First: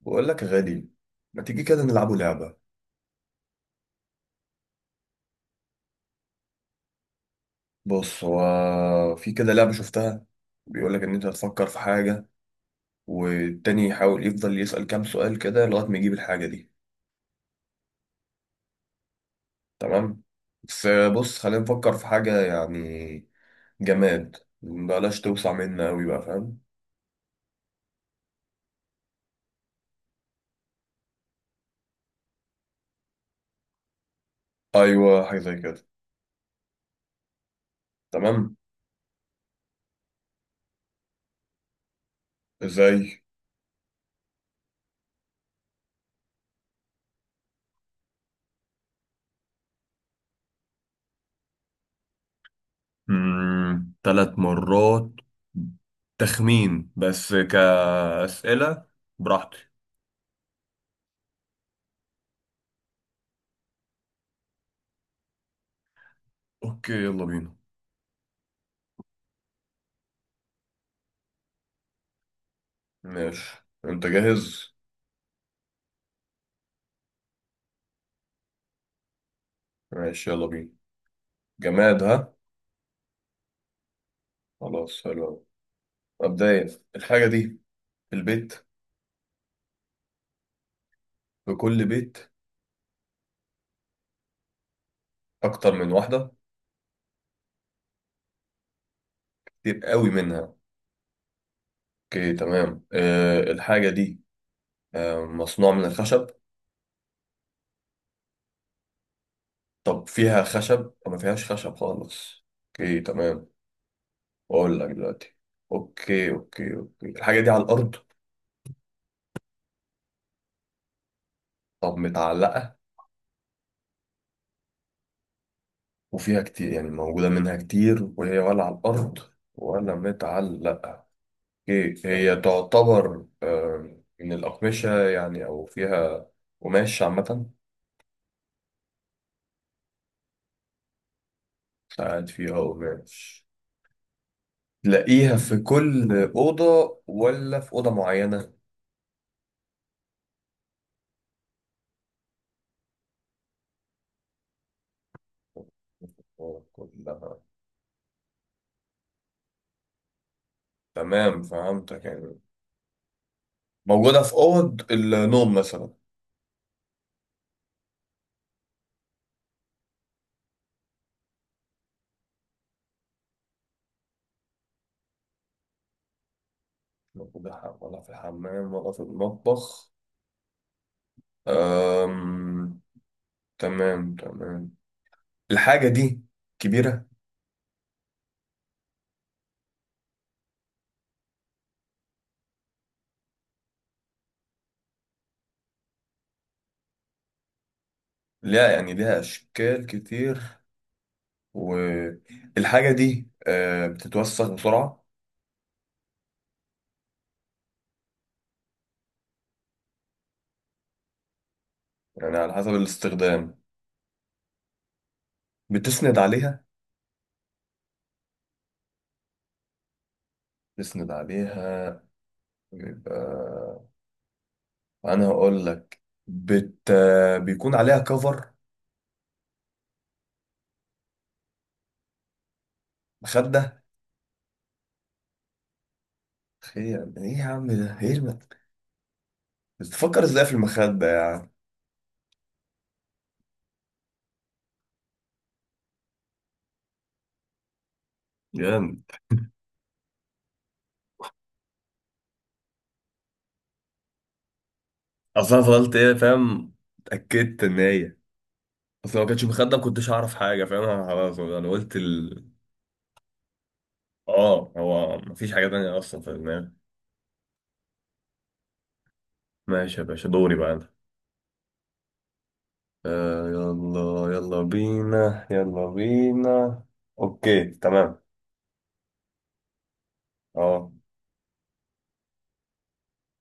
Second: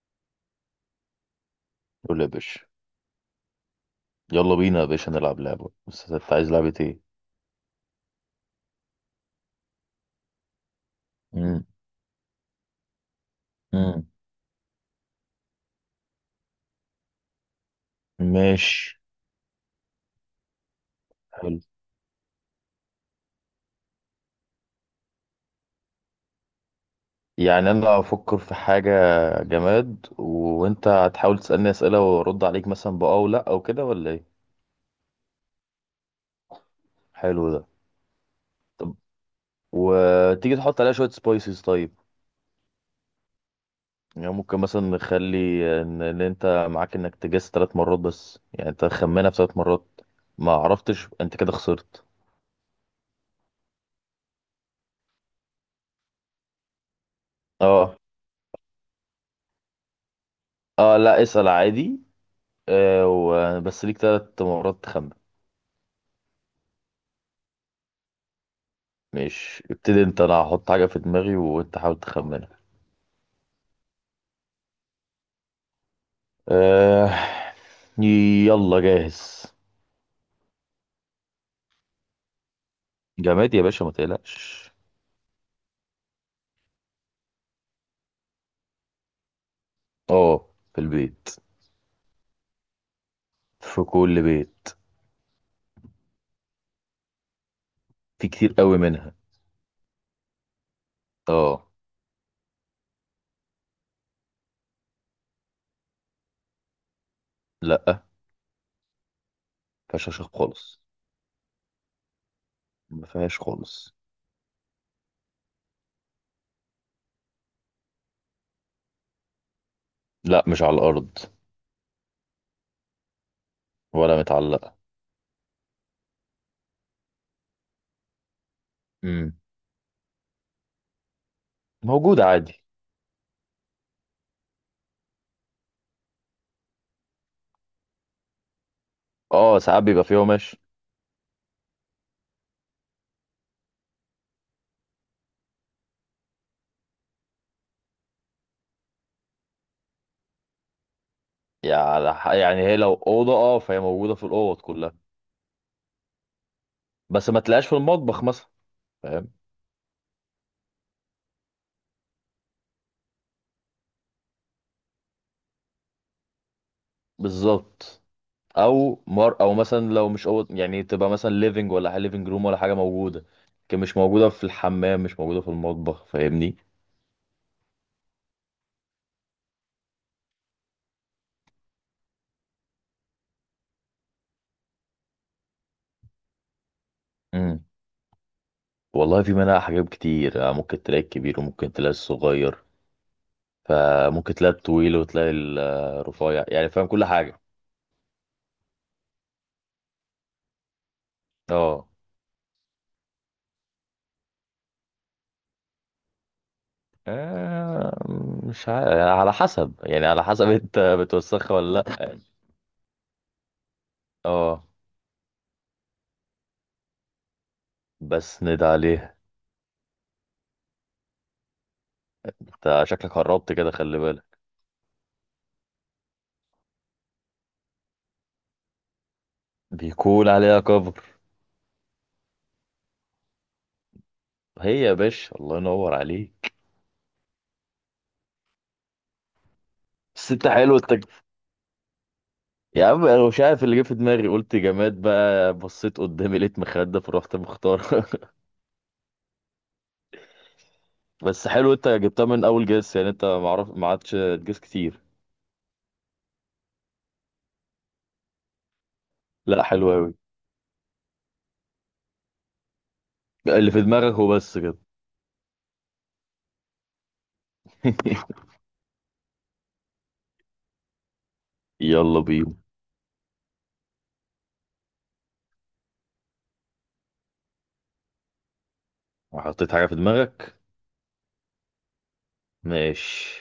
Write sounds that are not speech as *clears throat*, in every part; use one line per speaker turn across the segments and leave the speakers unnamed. بقول لك يا غالي، ما تيجي كده نلعبوا
قول يا
لعبة؟
باشا. يلا بينا يا باشا نلعب لعبة، بس انت عايز لعبة ايه؟
بص، هو في كده لعبة شفتها، بيقول لك ان انت
مم.
تفكر في حاجة، والتاني
مم.
يحاول يفضل يسأل كام سؤال كده لغاية ما يجيب الحاجة دي.
ماشي.
تمام. بس بص خلينا
حلو،
نفكر في حاجة يعني جماد، بلاش توسع منا قوي، بقى فاهم؟
يعني انا هفكر في حاجة جماد، وانت هتحاول تسألني اسئلة وارد عليك مثلا بأه او لا او كده، ولا ايه؟
ايوه، حاجة زي كده.
حلو ده.
تمام.
طب وتيجي تحط عليها شوية سبايسز؟ طيب،
ازاي؟
يعني ممكن مثلا نخلي ان انت معاك انك تجس 3 مرات، بس يعني انت خمنها في 3 مرات، ما عرفتش انت كده خسرت.
3 مرات تخمين بس
اه.
كأسئلة؟ براحتي.
اه لا، اسأل عادي. بس ليك 3 مرات تخمن.
اوكي يلا بينا.
ماشي، ابتدي انت، انا هحط حاجة في دماغي وانت حاول تخمنها.
ماشي، انت جاهز؟
أه... يلا جاهز.
ماشي يلا بينا. جماد، ها.
جماد يا باشا، ما تقلقش.
خلاص، حلو أوي. مبدئيا الحاجة دي في البيت،
اه، في البيت،
في كل بيت،
في كل بيت،
أكتر من واحدة،
في كتير قوي منها.
كتير قوي منها.
اه.
أوكي تمام. الحاجة دي مصنوع من الخشب؟
لا، ما
طب
فيهاش خشب
فيها
خالص،
خشب أو ما فيهاش خشب خالص؟ أوكي
ما فيهاش
تمام.
خالص.
أقول لك دلوقتي. أوكي أوكي أوكي، الحاجة دي على الأرض؟
لا، مش على الارض،
طب متعلقة؟
ولا متعلقة.
وفيها كتير، يعني موجودة منها كتير، وهي ولا على الأرض
امم،
ولا متعلقة. هي
موجودة
هي
عادي.
تعتبر من الأقمشة يعني، أو فيها قماش عامة؟
اه، ساعات بيبقى فيها قماش.
ساعات فيها قماش. تلاقيها في كل أوضة ولا في أوضة معينة؟
يعني يعني هي لو اوضه، اه، فهي موجوده في الاوض كلها، بس
كلها.
ما تلاقيهاش في المطبخ مثلا، فاهم.
تمام، فهمتك، يعني موجودة في أوض النوم مثلا.
بالظبط. او مر، او مثلا لو مش أوض يعني تبقى مثلا ليفنج ولا حاجه، ليفنج روم ولا حاجه، موجوده، لكن مش موجوده في الحمام، مش موجوده في المطبخ، فاهمني.
موجودة ولا في الحمام ولا في المطبخ. أم... تمام تمام. الحاجة دي كبيرة؟
امم. والله، في منها حاجات كتير، ممكن تلاقي الكبير وممكن تلاقي الصغير، فممكن تلاقي الطويل وتلاقي الرفيع، يعني فاهم كل حاجه.
لا، يعني ليها أشكال كتير.
اه.
والحاجة دي بتتوسخ بسرعة؟
آه، مش عارف، على حسب يعني، على حسب *laughs* انت بتوسخها ولا لا.
يعني على حسب الاستخدام،
اه.
بتسند عليها.
بس ند عليها.
بتسند عليها،
انت شكلك
بيبقى،
قربت كده، خلي بالك.
أنا هقول لك، بت... بيكون عليها كفر،
بيكون عليها كفر.
مخدة.
هي يا باشا، الله ينور عليك.
خير إيه يا عم، ده إيه *laughs* بتفكر
بس
إزاي
انت
في
حلو، انت.
المخدة يعني؟
يا عم انا مش عارف اللي جه في دماغي، قلت جماد، بقى بصيت قدامي لقيت مخدة، فرحت مختار *laughs*
جامد.
بس حلو، انت جبتها من اول جس يعني، انت معرف ما عادش تجس كتير.
أصل أنا فضلت إيه فاهم، اتأكدت إن هي، أصل لو ما كانتش
لا،
مخدة ما
حلو
كنتش
قوي.
أعرف حاجة فاهم، أنا خلاص أنا قلت
اللي في دماغك هو بس
آه
كده.
هو مفيش حاجة تانية أصلا في دماغي.
*laughs*
ماشي يا باشا، دوري بقى أنا.
يلا بينا.
آه يلا، يلا بينا يلا بينا. اوكي تمام.
حطيت حاجة في دماغك.
اه،
ماشي.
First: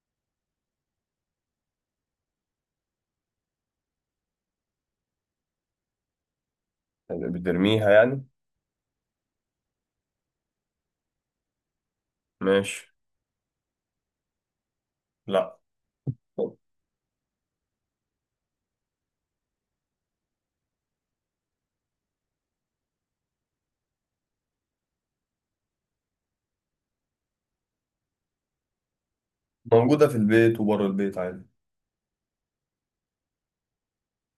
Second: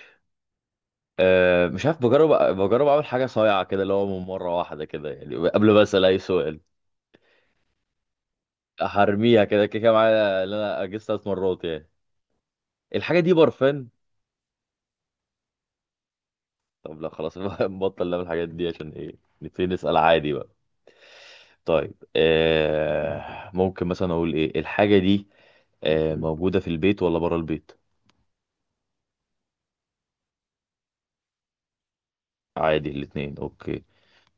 أه، مش عارف، بجرب. بجرب اعمل حاجة صايعة كده، اللي هو من مرة واحدة كده يعني، قبل ما اسأل اي سؤال.
بترميها يعني.
هرميها كده كده كده معايا، اللي انا اجس 3 مرات يعني.
ماشي.
الحاجة دي برفان؟
لا،
طب لا، خلاص، *laughs* نبطل نعمل الحاجات دي عشان ايه، نبتدي نسأل عادي بقى. طيب، آه، ممكن مثلا اقول ايه الحاجة دي، موجودة في البيت ولا برا البيت؟
موجودة في البيت وبره البيت عادي.
عادي الاتنين، اوكي.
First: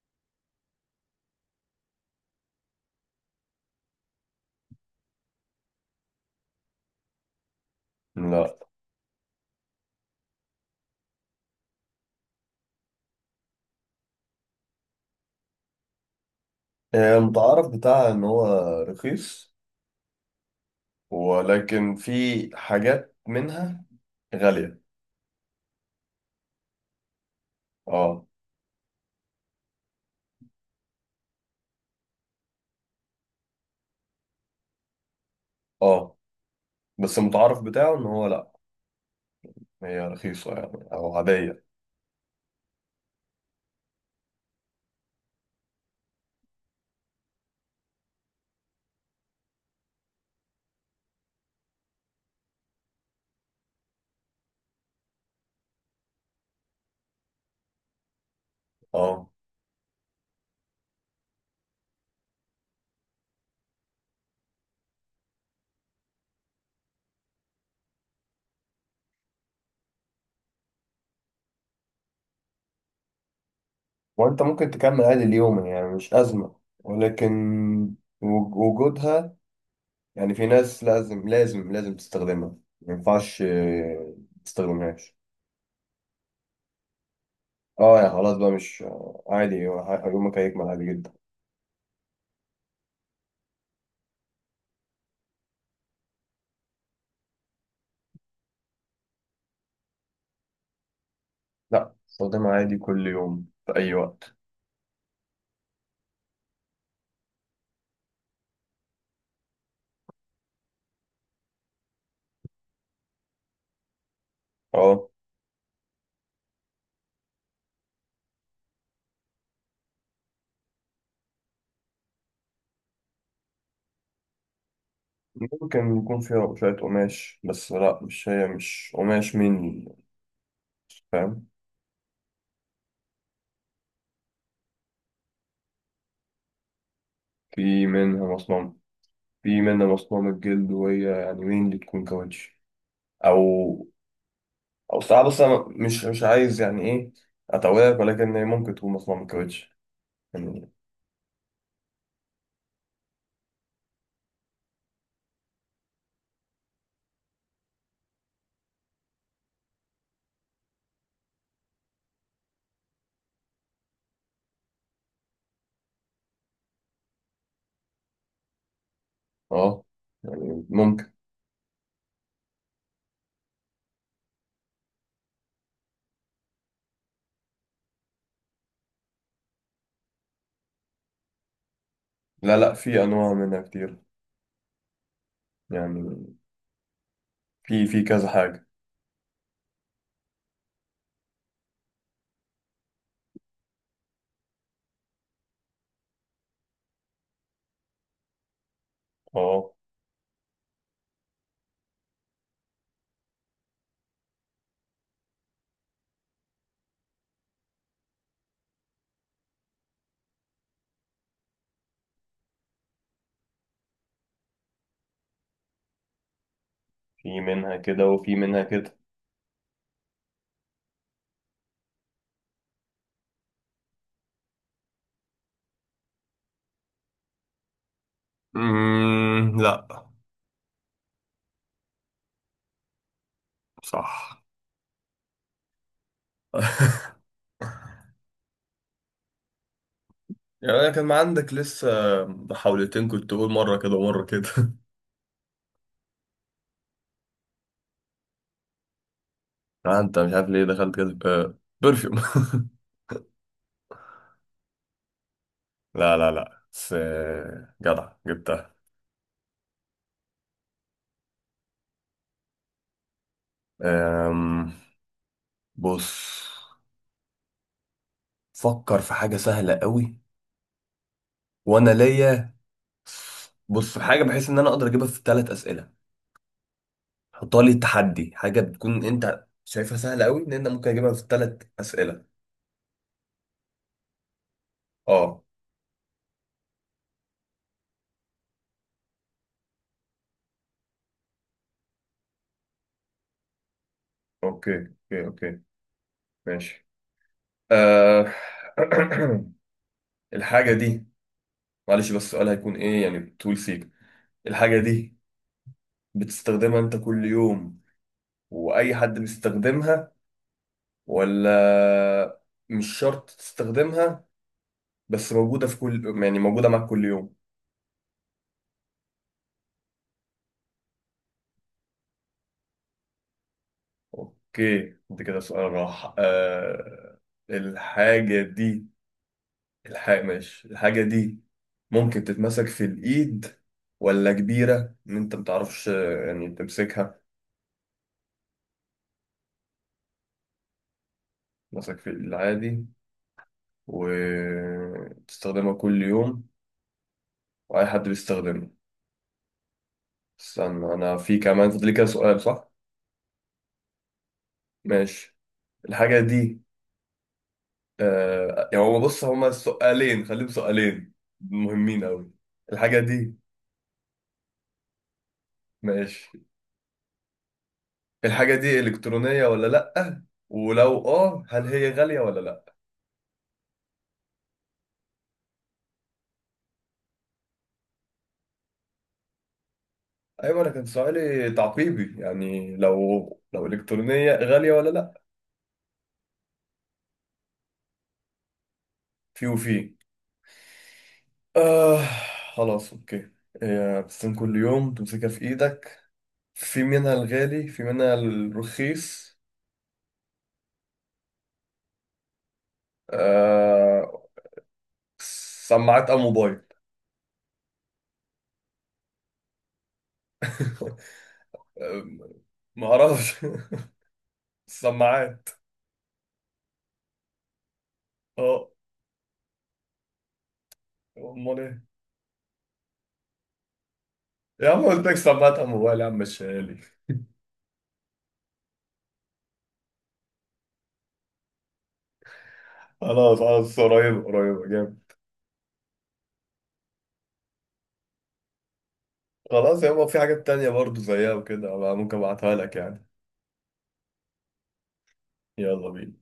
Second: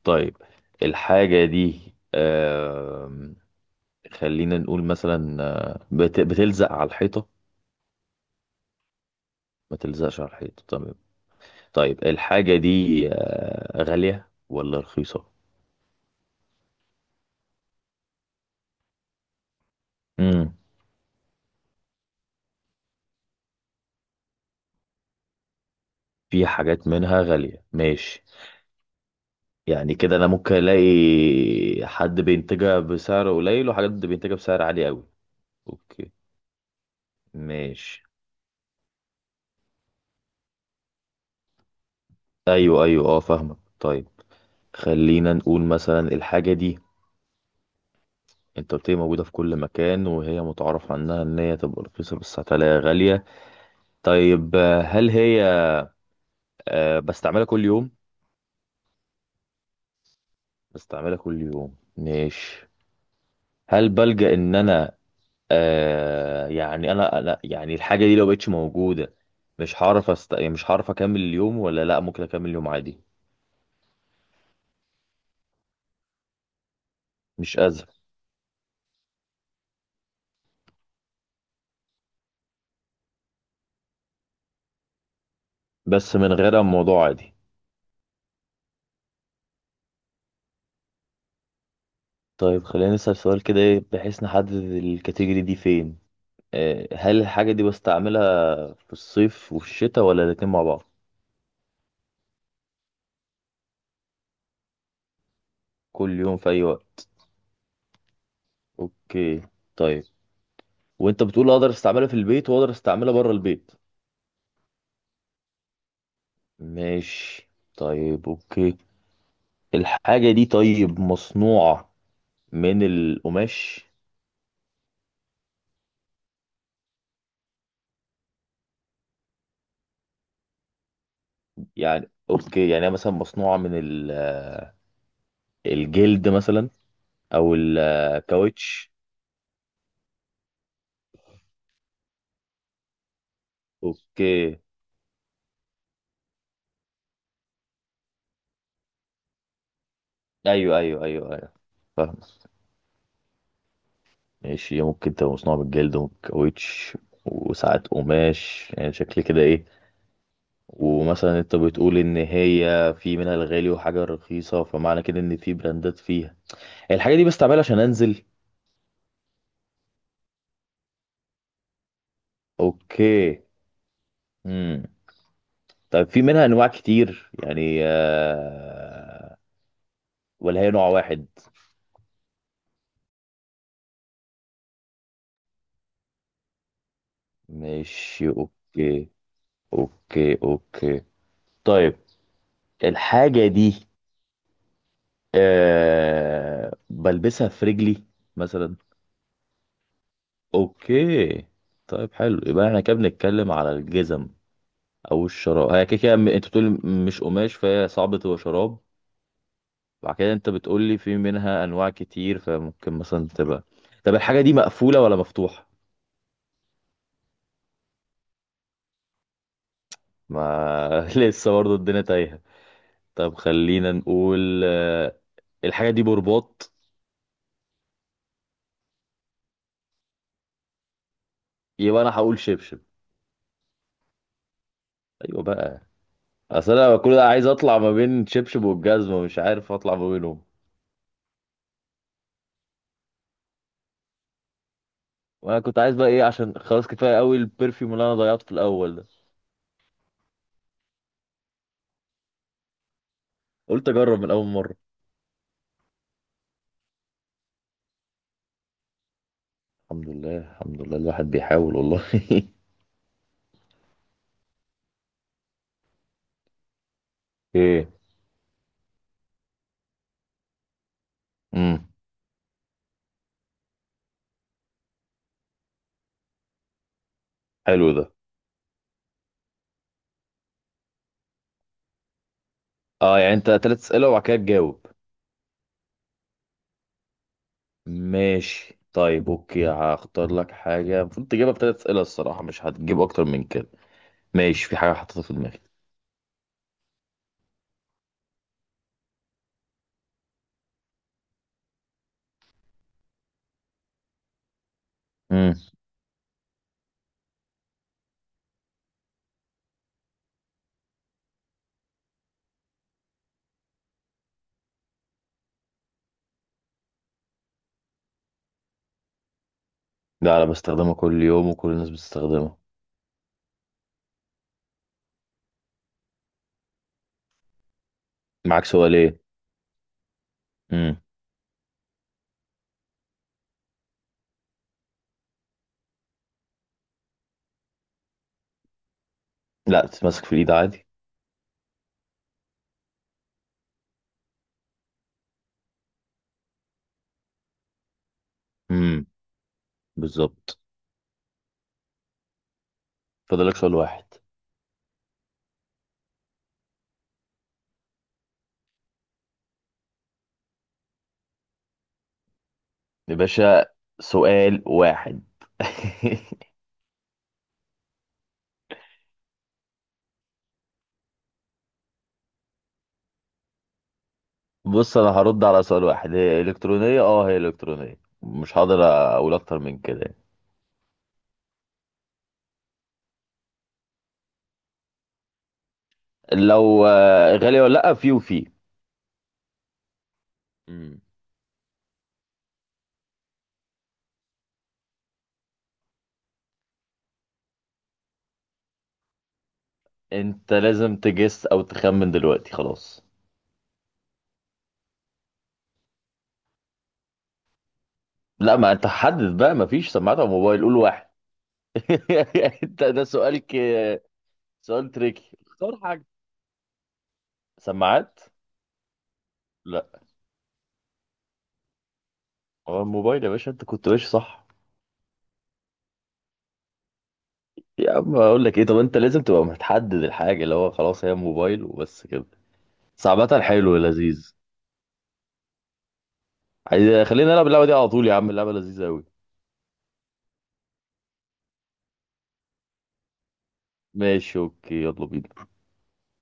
طيب الحاجة دي، آه خلينا نقول مثلا، آه، بت بتلزق على الحيطة؟
لا.
ما تلزقش على الحيطة، تمام. طيب الحاجة دي، غالية ولا رخيصة؟
المتعارف بتاعها ان هو رخيص،
امم.
ولكن في حاجات منها غالية.
في حاجات منها غالية، ماشي.
اه.
يعني كده انا ممكن الاقي حد بينتجها بسعر قليل وحاجات بينتجها بسعر عالي قوي، اوكي.
اه، بس المتعارف بتاعه ان
ماشي.
هو لا، هي رخيصة يعني او عادية.
ايوه ايوه اه، فاهمك. طيب خلينا نقول مثلا الحاجه دي، انت قلت لي موجوده في كل مكان، وهي متعارف عنها ان هي تبقى رخيصه، بس هتلاقيها غاليه. طيب، هل هي، بستعملها كل يوم؟
اه.
بستعملها كل يوم، ماشي. هل بلجأ ان انا، يعني انا يعني الحاجه دي لو بقتش موجوده، مش هعرف يعني مش هعرف اكمل اليوم ولا لا، ممكن اكمل اليوم عادي؟
وانت ممكن تكمل عادي اليوم يعني، مش أزمة، ولكن
مش ازمه،
وجودها، يعني في ناس لازم لازم لازم تستخدمها، ما ينفعش ما تستخدمهاش.
بس من غيرها الموضوع عادي.
اه يعني خلاص بقى، مش عادي، يومك هيكمل عادي جدا.
طيب خلينا نسال سؤال كده إيه، بحيث نحدد الكاتيجوري دي فين. آه، هل الحاجه دي بستعملها في الصيف وفي الشتاء ولا الاتنين مع بعض؟
لا، استخدمها عادي كل يوم في اي وقت.
كل يوم في اي وقت، اوكي. طيب وانت بتقول اقدر استعملها في البيت واقدر استعملها بره البيت،
اه.
ماشي. طيب اوكي، الحاجه دي طيب مصنوعه من القماش؟
ممكن يكون فيها شوية قماش، بس لا، مش هي مش قماش مني، فاهم.
يعني اوكي، يعني هي مثلا مصنوعة من الجلد مثلا، او
في منها مصنوع،
الكاوتش؟
في منها مصنوع من الجلد، وهي يعني مين اللي تكون كاوتش او،
اوكي.
او ساعات، بس انا مش عايز يعني ايه اتوهك، ولكن هي ممكن تكون مصنوع من الكاوتش يعني.
ايوه ايوه ايوه ايوه، فاهم. ماشي، هي ممكن تبقى مصنوعة من الجلد والكاوتش وساعات قماش، يعني شكل كده ايه. ومثلا انت بتقول ان هي في منها الغالي وحاجة رخيصة، فمعنى كده ان في براندات فيها. الحاجة دي بستعملها عشان انزل.
اه يعني ممكن.
اوكي. امم. طيب في منها انواع كتير يعني، ولا هي نوع واحد؟
لا لا، في انواع منها كتير يعني. في كذا
ماشي،
حاجة.
اوكي اوكي اوكي. طيب الحاجة دي، آه، بلبسها في رجلي مثلا.
اه.
اوكي. طيب حلو، يبقى احنا كده بنتكلم على الجزم او الشراب. هي كده كده، انت بتقولي مش قماش، فهي صعب تبقى شراب. بعد كده انت بتقولي في منها انواع كتير، فممكن مثلا تبقى. طب الحاجة دي مقفولة ولا مفتوحة؟
في منها كده وفي منها كده.
ما *laughs* لسه برضه الدنيا تايهة. طب خلينا نقول، الحاجة دي برباط؟
لا.
يبقى انا هقول شبشب.
صح.
ايوه بقى. اصل انا
*laughs*
كل ده عايز اطلع ما بين شبشب والجزمه، مش عارف اطلع ما بينهم.
يعني انا كان عندك لسه محاولتين، كنت تقول مرة كده ومرة كده. *laughs*
وانا كنت عايز بقى ايه، عشان خلاص كفايه قوي البرفيوم اللي انا ضيعته في الاول ده.
آه، انت مش عارف ليه دخلت كده آه برفيوم.
قلت اجرب من اول مره.
*laughs* لا لا لا، بس جدع جبتها.
الحمد لله الحمد لله، الواحد بيحاول والله *laughs*
أم، بص،
ايه.
فكر في حاجة سهلة قوي،
امم.
وانا ليا. بص، في حاجة بحيث ان انا اقدر اجيبها في 3 اسئلة، حطها لي
حلو ده.
تحدي، حاجه بتكون انت شايفها سهله قوي ان انت ممكن اجيبها في 3 اسئله.
اه، يعني انت تلات اسئله وبعد كده تجاوب.
اه.
ماشي طيب اوكي، هختار لك حاجه المفروض تجيبها في تلات اسئله الصراحه، مش هتجيب اكتر من كده. ماشي،
اوكي
في حاجه حطيتها
اوكي
في
اوكي،
دماغي.
ماشي. آه... *clears throat* الحاجه دي، معلش بس السؤال هيكون ايه يعني طول سيك؟ الحاجه دي
امم.
بتستخدمها انت كل يوم واي حد بيستخدمها، ولا مش شرط تستخدمها بس موجوده في كل، يعني موجوده معاك كل يوم؟
لا، انا بستخدمها كل يوم وكل الناس بتستخدمها.
اوكي انت كده سؤال راح. الحاجه
معاك
دي،
سؤال ايه؟
الحاجة ماشي،
امم.
الحاجة دي ممكن تتمسك في الإيد، ولا كبيرة إن أنت متعرفش يعني تمسكها؟
لا، تتمسك في الايد عادي.
تمسك في العادي، وتستخدمها كل يوم، وأي حد بيستخدمها.
امم، بالظبط.
استنى أنا، في كمان فاضل لي كده سؤال صح؟
فاضلك سؤال واحد.
ماشي. الحاجة دي، آه يعني هو بص هما سؤالين، خليهم سؤالين مهمين أوي. الحاجة
يا
دي،
باشا، سؤال واحد
ماشي،
*laughs*
الحاجة دي إلكترونية ولا لأ؟ ولو آه هل هي غالية ولا لأ؟
بص، انا هرد على سؤال واحد، هي الكترونيه، اه هي الكترونيه، مش هقدر اقول اكتر من كده يعني.
ايوه، انا كان سؤالي تعقيبي يعني، لو الكترونيه غاليه ولا لا.
لو غاليه ولا لا، في وفي.
في وفي.
مم.
آه، خلاص اوكي. بتستخدم كل يوم، تمسكها في ايدك، في منها الغالي في منها الرخيص.
انت لازم تجس او تخمن دلوقتي، خلاص.
آه، سماعات او موبايل.
لا، ما انت حدد بقى، ما فيش سماعات على موبايل، قول
*laughs*
واحد.
آه،
*laughs* انت
ما
ده
اعرفش.
سؤالك،
*laughs*
سؤال تريكي،
سماعات.
اختار حاجه. سماعات.
اه.
لا.
امال ايه؟
هو الموبايل يا باشا، انت كنت ماشي صح.
يا عم قلت لك سماعات او موبايل، يا عم مش غالي.
يا عم اقول لك ايه، طب انت لازم تبقى متحدد الحاجه اللي هو، خلاص هي موبايل وبس كده.
خلاص
صعبة، حلو،
خلاص، قريبة
لذيذ.
قريبة جامد.
عايز خلينا نلعب اللعبه دي على طول يا عم، اللعبه لذيذه قوي.
خلاص يابا، في حاجات تانية برضو زيها وكده أبقى ممكن ابعتها لك يعني.
ماشي اوكي، يلا بينا.
يلا بينا.